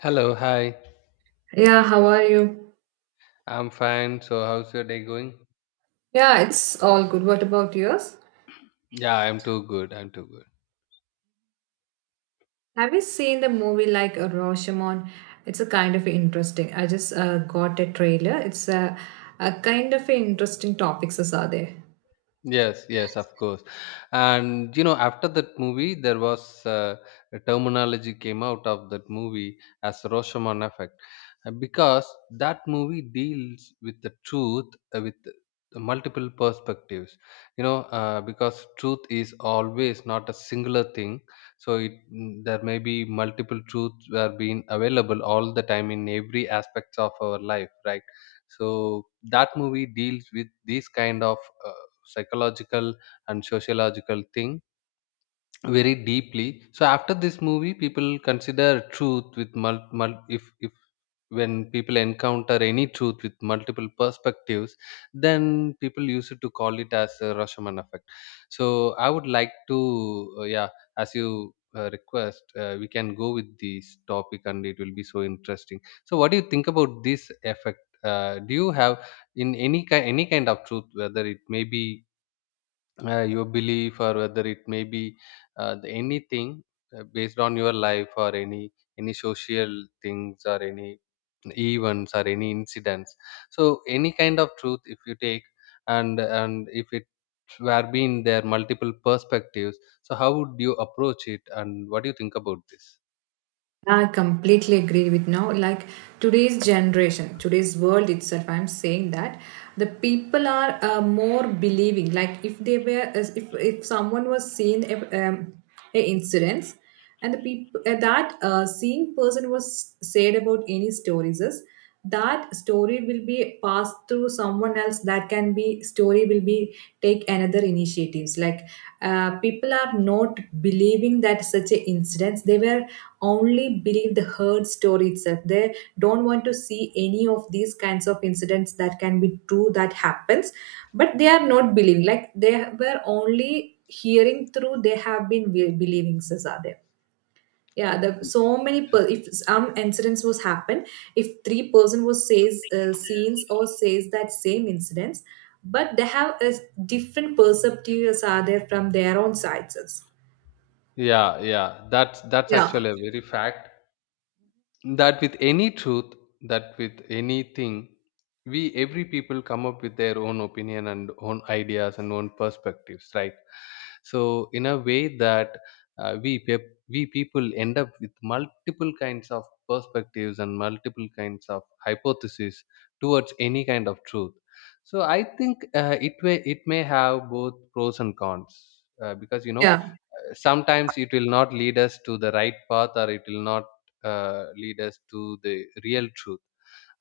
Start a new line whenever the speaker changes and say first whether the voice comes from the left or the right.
left: Hello, hi.
right: Yeah, how are you?
left: I'm fine. So, how's your day going?
right: Yeah, it's all good. What about yours?
left: Yeah, I'm too good.
right: Have you seen the movie like Rashomon? It's a kind of interesting. I just got a trailer. It's a kind of interesting topics as are there.
left: Yes, yes, of course. And you know, after that movie, there was a terminology came out of that movie as Rashomon effect, because that movie deals with the truth with the multiple perspectives. You know, because truth is always not a singular thing, so there may be multiple truths were being available all the time in every aspects of our life, right? So that movie deals with these kind of uh, psychological and sociological thing very deeply. So after this movie people consider truth with if when people encounter any truth with multiple perspectives, then people used to call it as a Rashomon effect. So I would like to, yeah, as you request, we can go with this topic and it will be so interesting. So what do you think about this effect? Do you have in any kind, any kind of truth, whether it may be your belief or whether it may be the anything, based on your life or any social things or any events or any incidents. So any kind of truth if you take, and if it were being there multiple perspectives, so how would you approach it and what do you think about this?
right: I completely agree with now. Like today's generation, today's world itself, I'm saying that the people are more believing. Like if they were, as if someone was seen a incidents, and the people that seeing person was said about any stories is that story will be passed through someone else that can be story will be take another initiatives like people are not believing that such a incidents they were only believe the heard story itself. They don't want to see any of these kinds of incidents that can be true that happens, but they are not believing. Like they were only hearing through, they have been believing sasa. Yeah, the so many if some incidents was happen, if three person was says scenes or says that same incidents, but they have a different perspectives are there from their own sides.
left: Yeah, yeah, that's
right: Yeah,
left: actually a very fact, that with any truth, that with anything, we every people come up with their own opinion and own ideas and own perspectives, right? So in a way that, we people end up with multiple kinds of perspectives and multiple kinds of hypotheses towards any kind of truth. So I think, it may have both pros and cons, because you know,
right: yeah,
left: sometimes it will not lead us to the right path or it will not lead us to the real truth,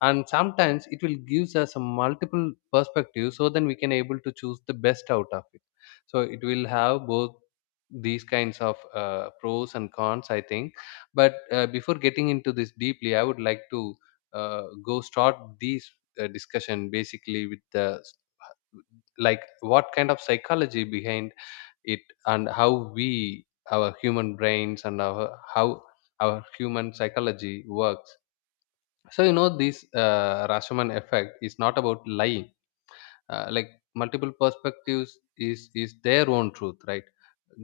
left: and sometimes it will gives us a multiple perspective, so then we can able to choose the best out of it. So it will have both these kinds of pros and cons, I think. But before getting into this deeply, I would like to go start these discussion basically with the like what kind of psychology behind it and how we, our human brains, and our how our human psychology works. So you know this Rashomon effect is not about lying, like multiple perspectives is their own truth, right?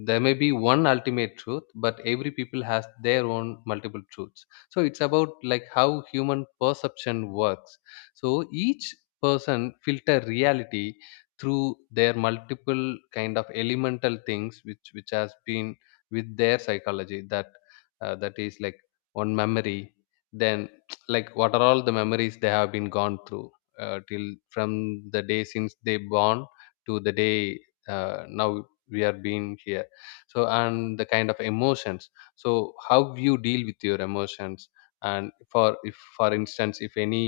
left: There may be one ultimate truth, but every people has their own multiple truths. So it's about like how human perception works. So each person filter reality through their multiple kind of elemental things which has been with their psychology, that that is like one memory, then like what are all the memories they have been gone through till from the day since they born to the day now we are being here. So and the kind of emotions, so how you deal with your emotions, and for if for instance if any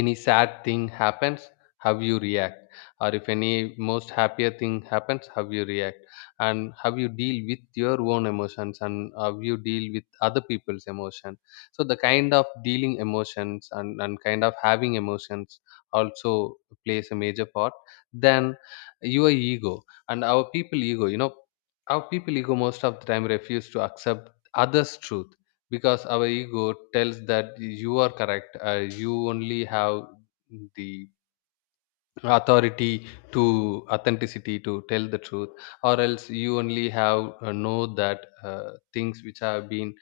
left: any sad thing happens, how you react, or if any most happier thing happens, how you react, and how you deal with your own emotions and how you deal with other people's emotion. So the kind of dealing emotions and kind of having emotions also plays a major part. Then your ego, and our people ego, you know, our people ego most of the time refuse to accept others truth, because our ego tells that you are correct, you only have the authority to authenticity to tell the truth, or else you only have know that things which have been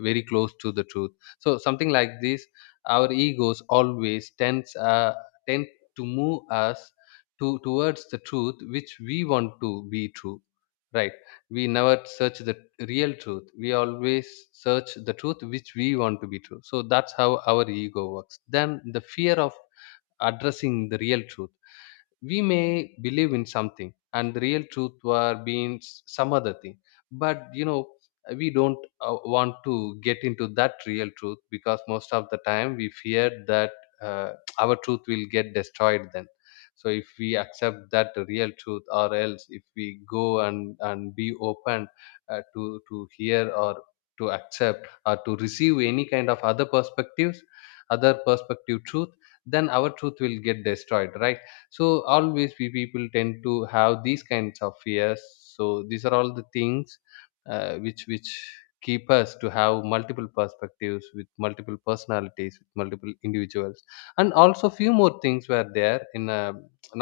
left: very close to the truth. So something like this, our egos always tend to move us to towards the truth which we want to be true, right? We never search the real truth, we always search the truth which we want to be true. So that's how our ego works. Then the fear of addressing the real truth, we may believe in something and the real truth were being some other thing, but you know we don't want to get into that real truth because most of the time we fear that, uh, our truth will get destroyed then. So if we accept that real truth, or else if we go and be open to hear or to accept or to receive any kind of other perspectives, other perspective truth, then our truth will get destroyed, right? So always we people tend to have these kinds of fears. So these are all the things which keep us to have multiple perspectives with multiple personalities with multiple individuals. And also few more things were there in,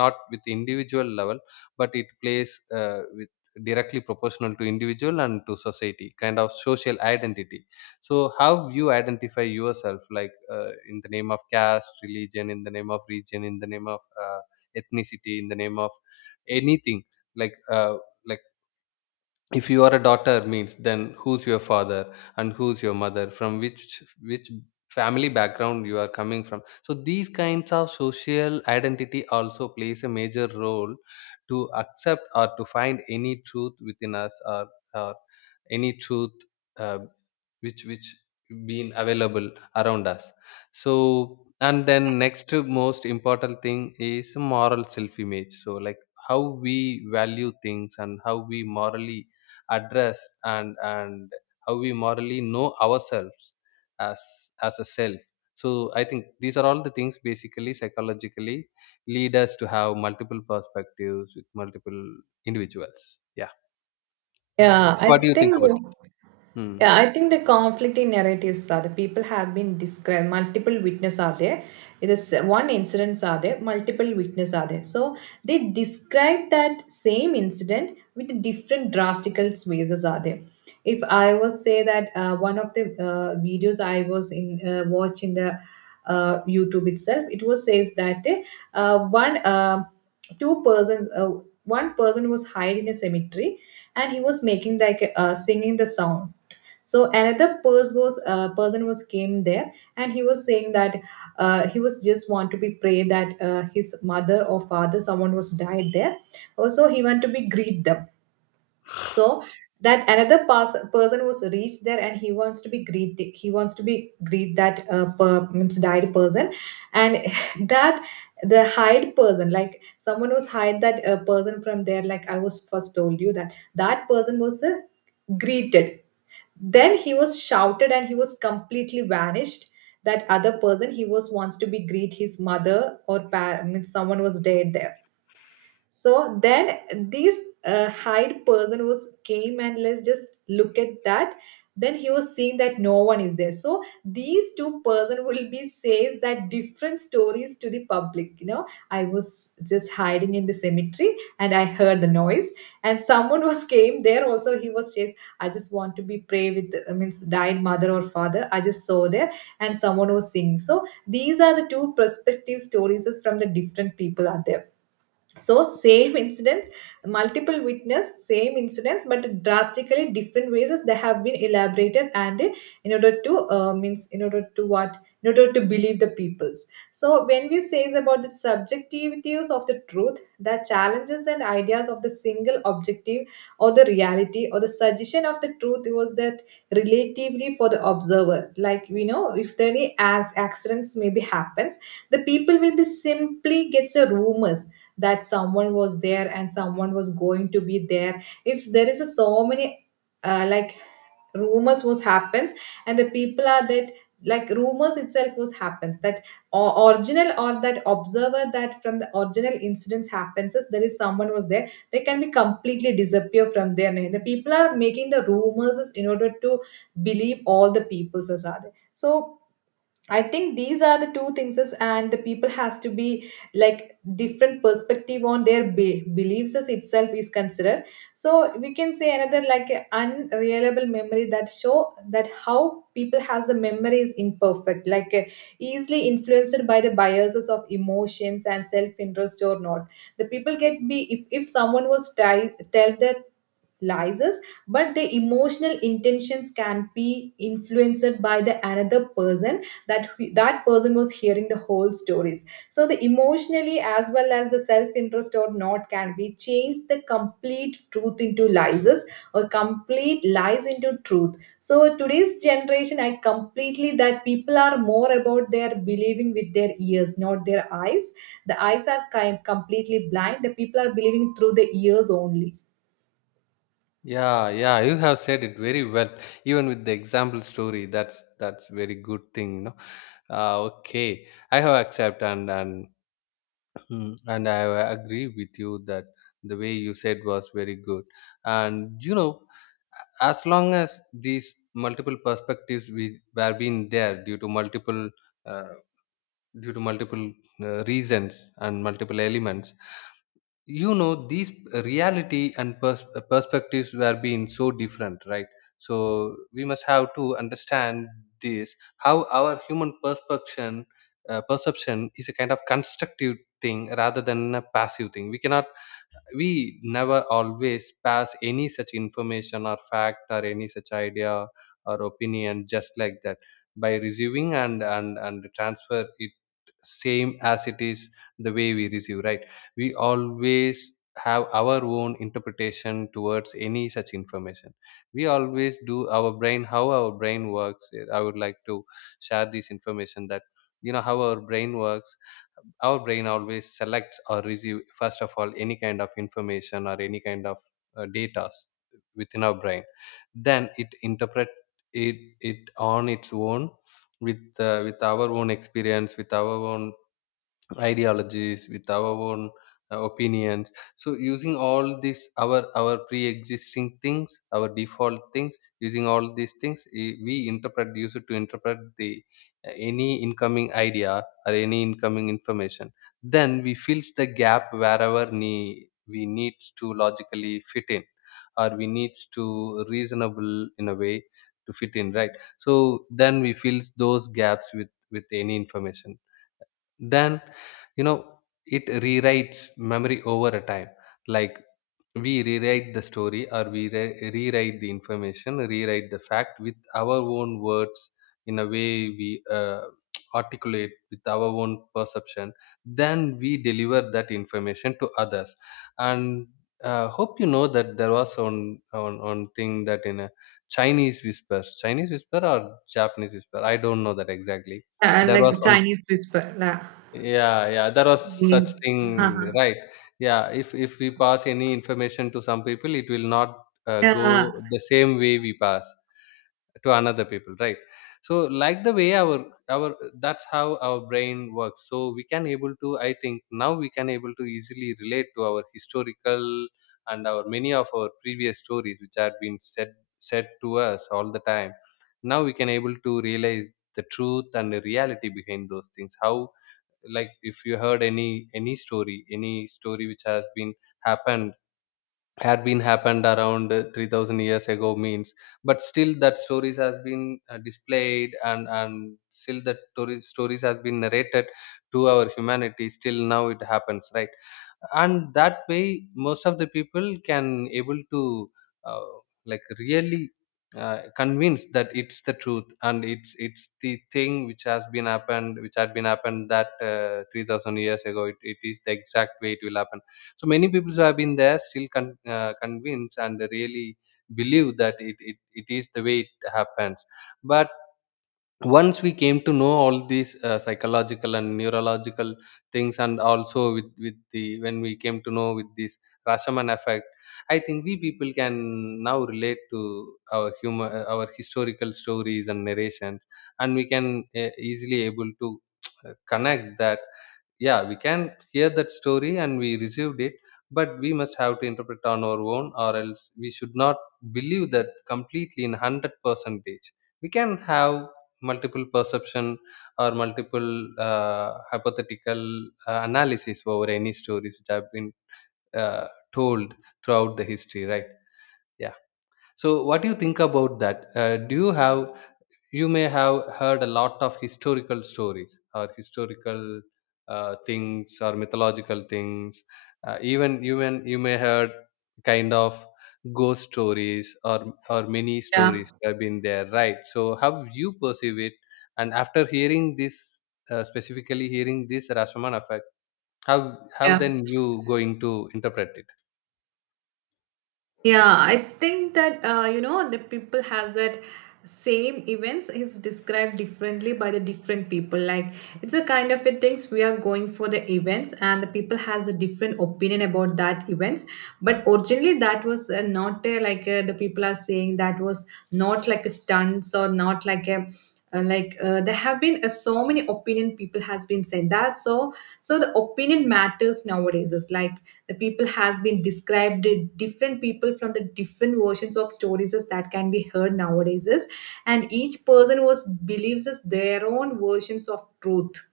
left: not with individual level, but it plays with directly proportional to individual and to society kind of social identity. So how you identify yourself, like in the name of caste, religion, in the name of region, in the name of ethnicity, in the name of anything. Like like if you are a daughter means, then who's your father and who's your mother, from which family background you are coming from. So these kinds of social identity also plays a major role to accept or to find any truth within us, or any truth uh, which been available around us. So and then next to most important thing is moral self image. So like how we value things and how we morally address and how we morally know ourselves as as a self. So I think these are all the things basically psychologically lead us to have multiple perspectives with multiple individuals, yeah.
right: yeah,
left: So
right: I
left: what do you think
right: think.
left: about it? Hmm.
right: Yeah, I think the conflicting narratives are the people have been described. Multiple witness are there. It is one incidents are there. Multiple witness are there. So they describe that same incident with different drastical spaces are there. If I was say that one of the videos I was in watch in the YouTube itself, it was says that one two persons one person was hiding in a cemetery and he was making like singing the song. So another person was came there, and he was saying that he was just want to be pray that his mother or father someone was died there. Also, he want to be greet them. So that another person was reached there, and he wants to be greet, he wants to be greet that means died person, and that the hide person like someone was hide that person from there. Like I was first told you that that person was greeted, then he was shouted and he was completely vanished. That other person he was wants to be greet his mother or I someone was dead there. So then this hide person was came and let's just look at that. Then he was seeing that no one is there. So these two-person will be says that different stories to the public. You know, I was just hiding in the cemetery and I heard the noise and someone was came there. Also he was says I just want to be pray with means died mother or father. I just saw there and someone was singing. So these are the two perspective stories is from the different people are there. So same incidents, multiple witness, same incidents, but drastically different ways they have been elaborated and in order to means in order to what, in order to believe the peoples. So when we say is about the subjectivities of the truth, the challenges and ideas of the single objective or the reality or the suggestion of the truth was that relatively for the observer. Like we know if there any as accidents maybe happens, the people will be simply gets a rumors that someone was there and someone was going to be there. If there is a so many like rumors was happens, and the people are that like rumors itself was happens that or original or that observer that from the original incidents happens is there is someone was there. They can be completely disappear from there. The people are making the rumors is in order to believe all the people's as are there. So I think these are the two things, and the people has to be like different perspective on their beliefs as itself is considered. So we can say another like a unreliable memory that show that how people has the memory is imperfect, like easily influenced by the biases of emotions and self interest or not. The people get be if someone was tell their lies us, but the emotional intentions can be influenced by the another person, that that person was hearing the whole stories. So the emotionally as well as the self interest or not can be changed the complete truth into lies or complete lies into truth. So today's generation I completely that people are more about their believing with their ears, not their eyes. The eyes are kind completely blind. The people are believing through the ears only.
left: Yeah, yeah, you have said it very well, even with the example story. That's very good thing, you know. Okay, I have accepted and mm, and I agree with you that the way you said was very good. And you know, as long as these multiple perspectives we were being there uh, due to multiple reasons and multiple elements, you know these reality and perspectives were being so different, right? So we must have to understand this, how our human perception, perception is a kind of constructive thing rather than a passive thing. We cannot, we never always pass any such information or fact or any such idea or opinion just like that by receiving and transfer it same as it is the way we receive, right? We always have our own interpretation towards any such information. We always do our brain, how our brain works. I would like to share this information, that you know how our brain works. Our brain always selects or receive first of all any kind of information or any kind of data within our brain, then it interpret it on its own with our own experience, with our own ideologies, with our own opinions. So using all these, our pre-existing things, our default things, using all these things, we interpret, use it to interpret the any incoming idea or any incoming information. Then we fills the gap wherever we needs to logically fit in or we needs to reasonable in a way to fit in, right? So then we fills those gaps with any information. Then you know, it rewrites memory over a time. Like we rewrite the story, or we rewrite the information, rewrite the fact with our own words, in a way we articulate with our own perception. Then we deliver that information to others. And hope you know that there was one thing, that in a Chinese whisper or Japanese whisper, I don't know that exactly. There was
right: Like
left: one,
right: Chinese whisper.
left: yeah, yeah, there was such thing, right? Yeah, if we pass any information to some people, it will not
right: Yeah,
left: go the same way we pass to another people, right? So, like the way our that's how our brain works. So we can able to, I think now we can able to easily relate to our historical and our many of our previous stories which had been said said to us all the time. Now we can able to realize the truth and the reality behind those things. How, like, if you heard any story, any story which has been happened had been happened around 3,000 years ago means, but still that stories has been displayed, and still that stories has been narrated to our humanity still now, it happens, right? And that way, most of the people can able to uh, like, really convinced that it's the truth, and it's the thing which has been happened which had been happened that 3,000 years ago, it is the exact way it will happen. So many people who have been there still convinced and really believe that it is the way it happens. But once we came to know all these psychological and neurological things, and also with the, when we came to know with this Rashomon effect, I think we people can now relate to our human, our historical stories and narrations, and we can easily able to connect that. Yeah, we can hear that story and we received it, but we must have to interpret on our own, or else we should not believe that completely in 100 percentage. We can have multiple perception, or multiple hypothetical analysis over any stories which have been uh, told throughout the history, right? Yeah. So what do you think about that? Do you have, you may have heard a lot of historical stories, or historical things, or mythological things. Even you may heard kind of ghost stories, or many
right: yeah,
left: stories have been there, right? So how you perceive it, and after hearing this specifically hearing this rasaman effect, how how
right: yeah.
left: then you going to interpret it?
right: Yeah, I think that you know the people has that same events is described differently by the different people. Like it's a kind of a things we are going for the events, and the people has a different opinion about that events. But originally, that was not a, like the people are saying that was not like a stunts or not like a. Like there have been so many opinion people has been said that. So so the opinion matters nowadays is like the people has been described, different people from the different versions of stories is that can be heard nowadays is, and each person was believes is their own versions of truth.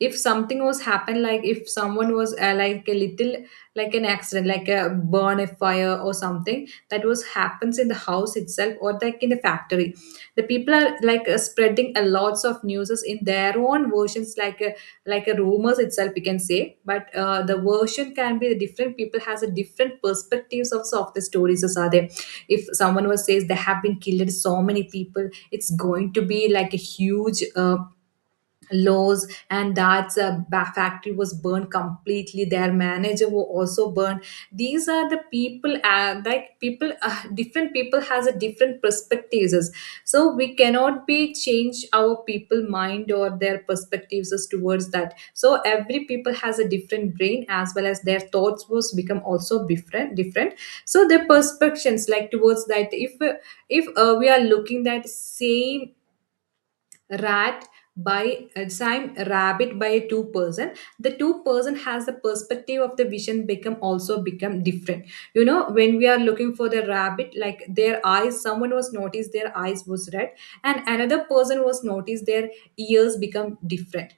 right: If something was happened, like if someone was like a little, like an accident, like a burn a fire or something that was happens in the house itself or like in the factory, the people are like spreading a lots of news in their own versions like a rumors itself we can say. But the version can be different. People has a different perspectives of the stories as are there. If someone was says there have been killed so many people, it's going to be like a huge laws, and that factory was burned completely, their manager were also burned. These are the people like people different people has a different perspectives. So we cannot be change our people mind or their perspectives as towards that. So every people has a different brain as well as their thoughts was become also different different. So their perspectives like towards that, if we are looking that same rat by time rabbit by two person, the two-person has the perspective of the vision become also become different. You know, when we are looking for the rabbit, like their eyes, someone was noticed their eyes was red and another person was noticed their ears become different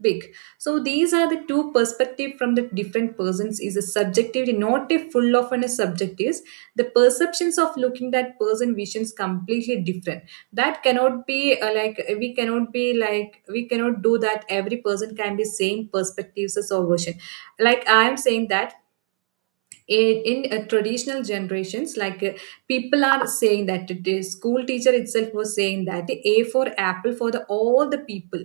right: big. So these are the two perspective from the different persons is a subjective, not a full of and a subjectives. The perceptions of looking that person visions completely different. That cannot be like we cannot be like we cannot do that every person can be same perspectives as or version. Like I am saying that in traditional generations, like people are saying that the school teacher itself was saying that A for apple for the all the people,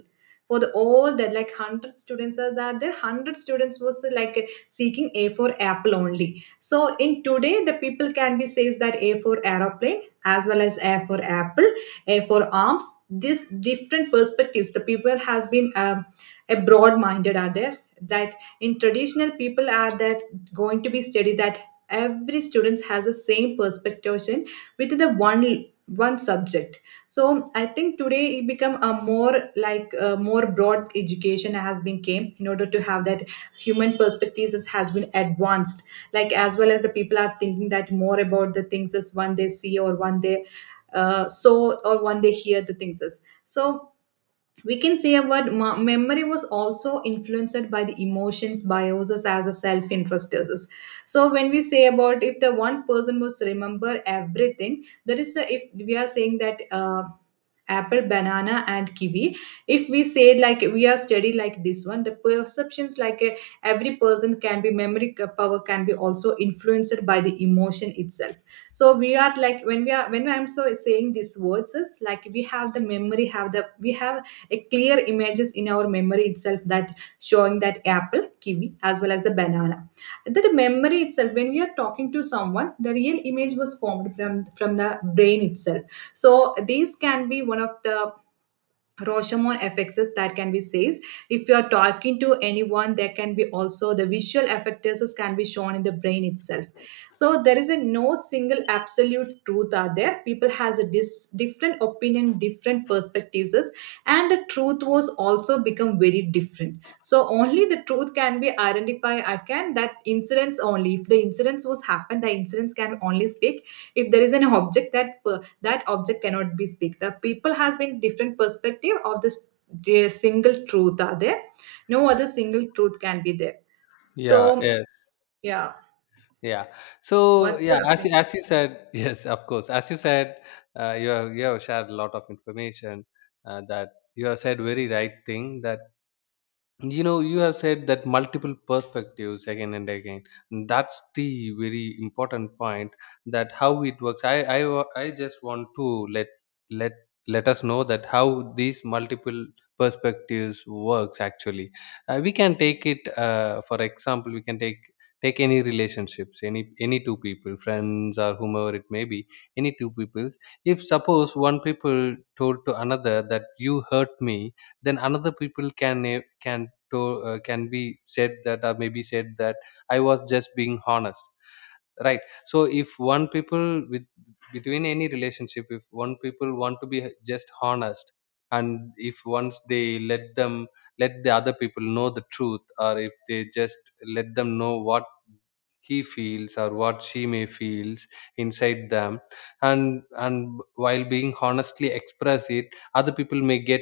right: for the all that like 100 students are that there 100 students was like seeking A for apple only. So in today the people can be says that A for aeroplane as well as A for apple, A for arms. This different perspectives the people has been a broad minded are there, that in traditional people are that going to be study that every student has the same perspective with the one subject. So I think today it become a more like a more broad education has been came in order to have that human perspectives has been advanced. Like as well as the people are thinking that more about the things as one they see or one they so or one they hear the things is. So we can say about memory was also influenced by the emotions biases as a self-interest is. So when we say about if the one person was remember everything there is a, if we are saying that apple banana and kiwi. If we say like we are study like this one the perceptions like every person can be memory power can be also influenced by the emotion itself. So we are like when we are when I'm so saying these words is like we have the memory have the we have a clear images in our memory itself that showing that apple kiwi as well as the banana. That memory itself when we are talking to someone the real image was formed from the brain itself. So these can be one of the Rashomon effects that can be says. If you are talking to anyone there can be also the visual effects can be shown in the brain itself. So there is a no single absolute truth are there, people has a different opinion different perspectives, and the truth was also become very different. So only the truth can be identified again that incidents, only if the incidents was happened the incidents can only speak. If there is an object that that object cannot be speak, the people has been different perspective of this. The single truth are there, no other single truth can be there.
left: Yeah,
right: So
left: yeah.
right: yeah.
left: Yeah. So
right: What's
left: yeah,
right: your opinion?
left: as you said, yes, of course. As you said, you have shared a lot of information, that you have said very right thing, that you know, you have said that multiple perspectives again and again. That's the very important point, that how it works. I just want to let let us know that how these multiple perspectives works actually. We can take it, for example, we can take any relationships, any two people, friends or whomever it may be, any two people. If suppose one people told to another that you hurt me, then another people can eh, can to can be said that, or maybe said that, I was just being honest. Right. So if one people, with between any relationship, if one people want to be just honest, and if once they let the other people know the truth, or if they just let them know what he feels, or what she may feels inside them, and while being honestly express it, other people may get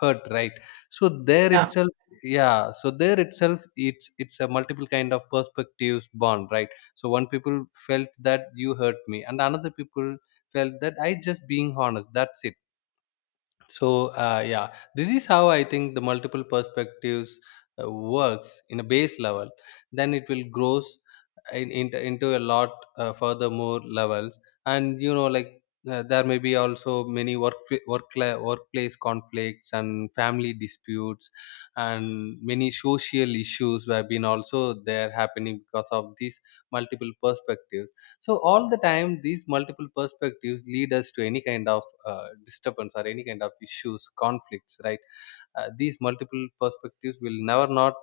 left: hurt. Right. So there
right: Yeah,
left: itself, yeah. So there itself, it's a multiple kind of perspectives bond. Right. So one people felt that you hurt me, and another people felt that I just being honest, that's it. So yeah, this is how I think the multiple perspectives works in a base level, then it will grows into a lot further more levels. And you know, like there may be also many workplace conflicts and family disputes, and many social issues have been also there happening because of these multiple perspectives. So all the time, these multiple perspectives lead us to any kind of disturbance or any kind of issues, conflicts, right? These multiple perspectives will never not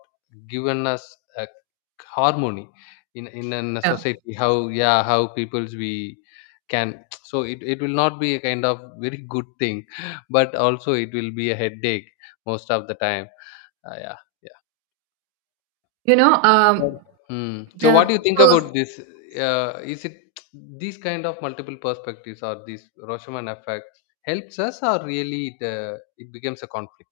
left: given us a harmony in a
right: yeah.
left: society. How, yeah, how peoples we can. So it will not be a kind of very good thing, but also it will be a headache most of the time. Yeah.
right: you know
left: So,
right: um
left: hmm.
right: the
left: So, what do you think about this? Is it these kind of multiple perspectives or these Roshoman effects helps us, or really it, it becomes a conflict?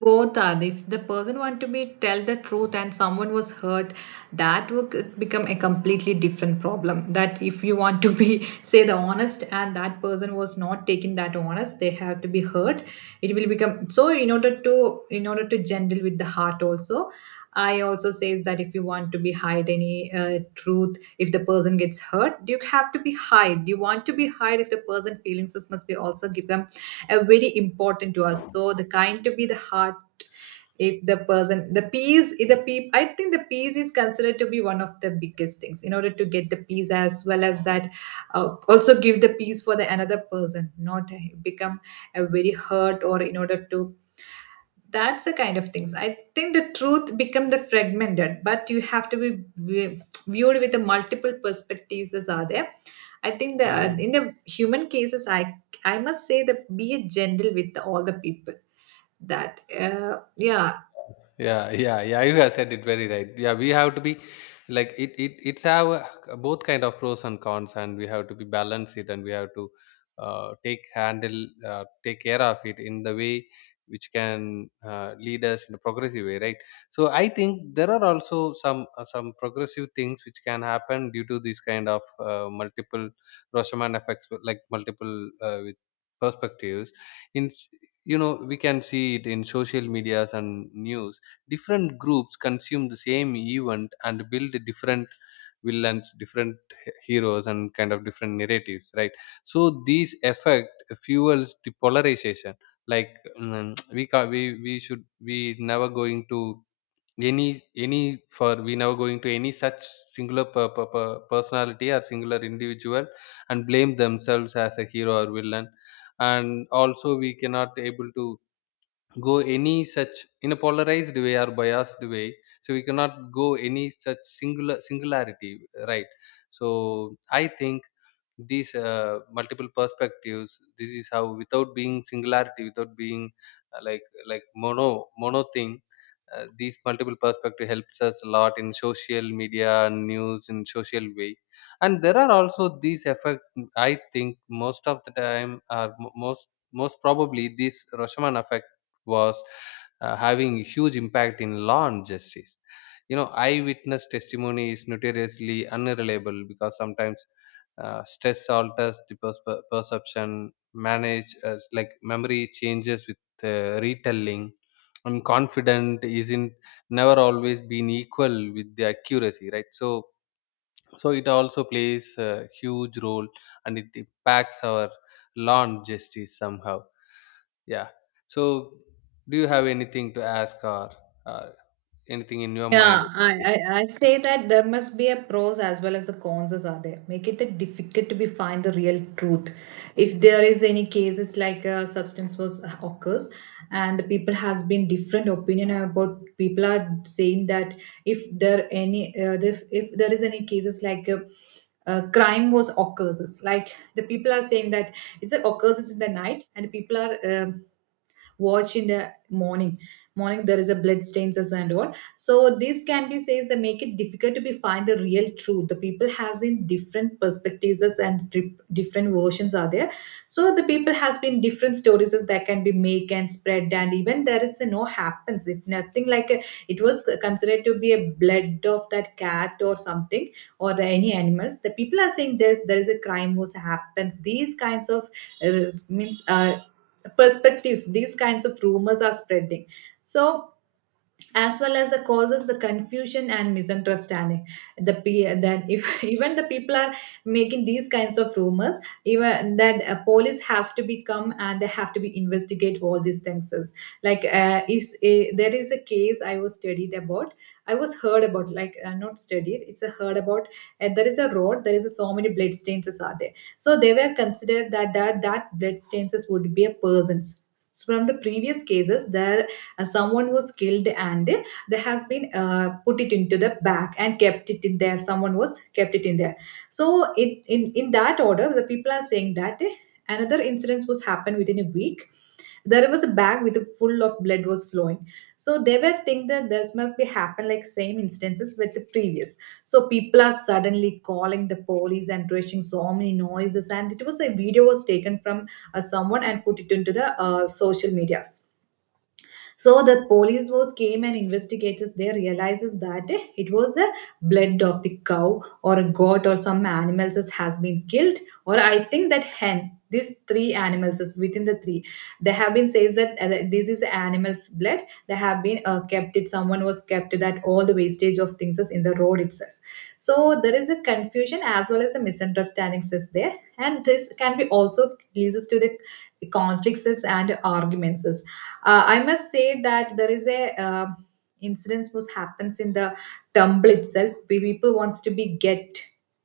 right: both are, if the person want to be tell the truth and someone was hurt, that would become a completely different problem. That if you want to be say the honest and that person was not taking that honest they have to be hurt. It will become so in order to gentle with the heart also. I also says that if you want to be hide any truth, if the person gets hurt you have to be hide, you want to be hide, if the person feelings must be also given are very important to us. So the kind to be the heart. If the person the peace, if the peep, I think the peace is considered to be one of the biggest things in order to get the peace as well as that also give the peace for the another person not become a very hurt or in order to, that's the kind of things. I think the truth become the fragmented but you have to be viewed with the multiple perspectives as are there. I think the in the human cases I must say that be gentle with all the people. That yeah.
left: Yeah, yeah, yeah, you have said it very right. Yeah, we have to be like it, it's have a- both kind of pros and cons, and we have to be balance it, and we have to take care of it in the way which can lead us in a progressive way, right? So I think there are also some progressive things which can happen due to this kind of multiple roshaman effects, like multiple with perspectives in, you know, we can see it in social medias and news. Different groups consume the same event and build different villains, different heroes, and kind of different narratives, right? So these effect fuels the polarization, like, mm, we we should, we never going to any any, for we never going to any such singular personality or singular individual, and blame themselves as a hero or villain. And also we cannot able to go any such in a polarized way or biased way. So we cannot go any such singularity, right? So I think these multiple perspectives, this is how without being singularity, without being uh, like like mono thing, these multiple perspective helps us a lot in social media news, in social way. And there are also these effect, I think, most of the time, or most, most probably this roshaman effect was having huge impact in law and justice. You know, eyewitness testimony is notoriously unreliable, because sometimes stress alters the pers- perception manage, as like memory changes with retelling. I'm confident isn't never always been equal with the accuracy, right? So, so it also plays a huge role, and it impacts our lawn justice somehow. Yeah. So, do you have anything to ask, or uh, anything in your mind
right: Yeah,
left: about
right: I,
left: this?
right: I, I say that there must be a pros as well as the cons as are there. Make it that difficult to be find the real truth. If there is any cases like a substance was occurs and the people has been different opinion about, people are saying that if there any if, there is any cases like a, crime was occurs, like the people are saying that it's a occurs in the night and people are watch in the morning, there is a blood stains as and all. So this can be says that make it difficult to be find the real truth, the people has in different perspectives as and different versions are there. So the people has been different stories as that can be make and spread, and even there is a no happens if nothing like a, it was considered to be a blood of that cat or something, or the, any animals the people are saying there's there is a crime was happens. These kinds of means perspectives these kinds of rumors are spreading. So as well as the causes the confusion and misunderstanding, that if even the people are making these kinds of rumors, even that police has to be come and they have to be investigate all these things is like is a, there is a case I was studied about, I was heard about, like not studied it's a heard about. There is a road there is a, so many blood stains is are there. So they were considered that that blood stains is would be a person's. So from the previous cases there someone was killed and there has been put it into the bag and kept it in there, someone was kept it in there. So it, in that order the people are saying that another incident was happened within a week. There was a bag with a full of blood was flowing. So they were think that this must be happened like same instances with the previous. So people are suddenly calling the police and raising so many noises, and it was a video was taken from someone and put it into the social media. So the police was came and investigators there realizes that it was a blood of the cow or a goat or some animals that has been killed, or I think that hen, these three animals is within the three they have been says that this is the animal's blood. They have been kept it, someone was kept that all the wastage of things is in the road itself. So there is a confusion as well as the misunderstandings is there, and this can be also leads us to the conflicts and arguments. I must say that there is a incidence which happens in the tumble itself. We people wants to be get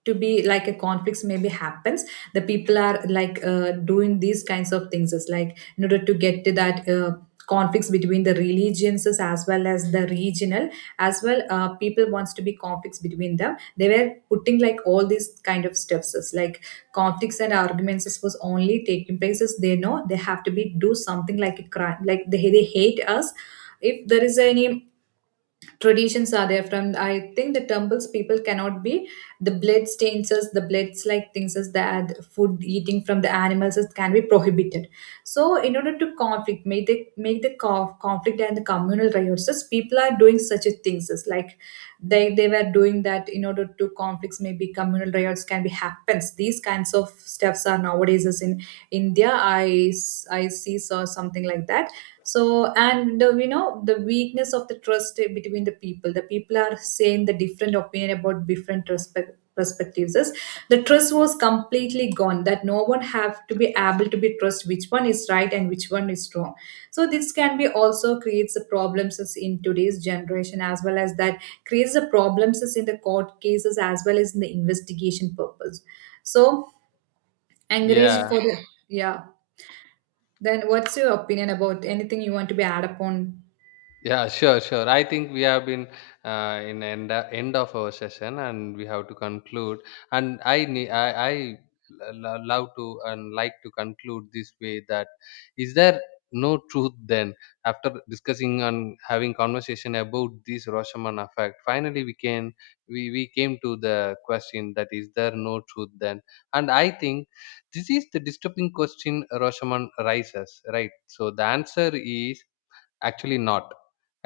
right: to be like a conflicts maybe happens. The people are like doing these kinds of things. It's like in order to get to that. Conflicts between the religions as well as the regional as well people wants to be conflicts between them, they were putting like all these kind of stuffs is like conflicts and arguments was only taking places. They know they have to be do something like a crime, like they hate us. If there is any traditions are there from I think the temples, people cannot be the blood stains as the bloods like things as that food eating from the animals is, can be prohibited. So in order to conflict, make the conflict and the communal riots, as people are doing such a things as like they were doing that in order to conflicts, maybe communal riots can be happens. These kinds of stuffs are nowadays as in India, I see saw something like that. So and you know the weakness of the trust between the people, the people are saying the different opinion about different respect perspectives is the trust was completely gone, that no one have to be able to be trust which one is right and which one is wrong. So this can be also creates the problems as in today's generation, as well as that creates the problems as in the court cases as well as in the investigation purpose. So encourage
left: Yeah.
right: for the, yeah. Then what's your opinion about anything you want to be add upon?
left: Yeah, sure, sure. I think we have been in end end of our session, and we have to conclude. And I lo- love to and like to conclude this way, that is there no truth then, after discussing and having conversation about this Roshaman effect. Finally, we can, we came to the question that is there no truth then. And I think this is the disturbing question Roshaman raises, right? So the answer is actually not.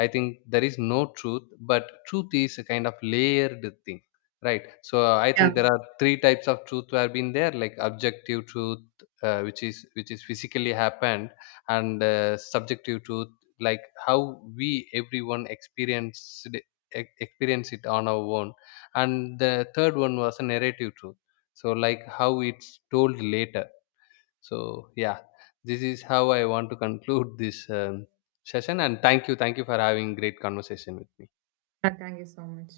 left: I think there is no truth, but truth is a kind of layered thing, right? So I
right: Yeah.
left: think there are three types of truth who have been there, like objective truth, which is, which is physically happened, and subjective truth, like how we everyone e- experience it on our own, and the third one was a narrative truth, so like how it's told later. So yeah, this is how I want to conclude this session. And thank you for having great conversation with me.
right: Yeah, thank you so much.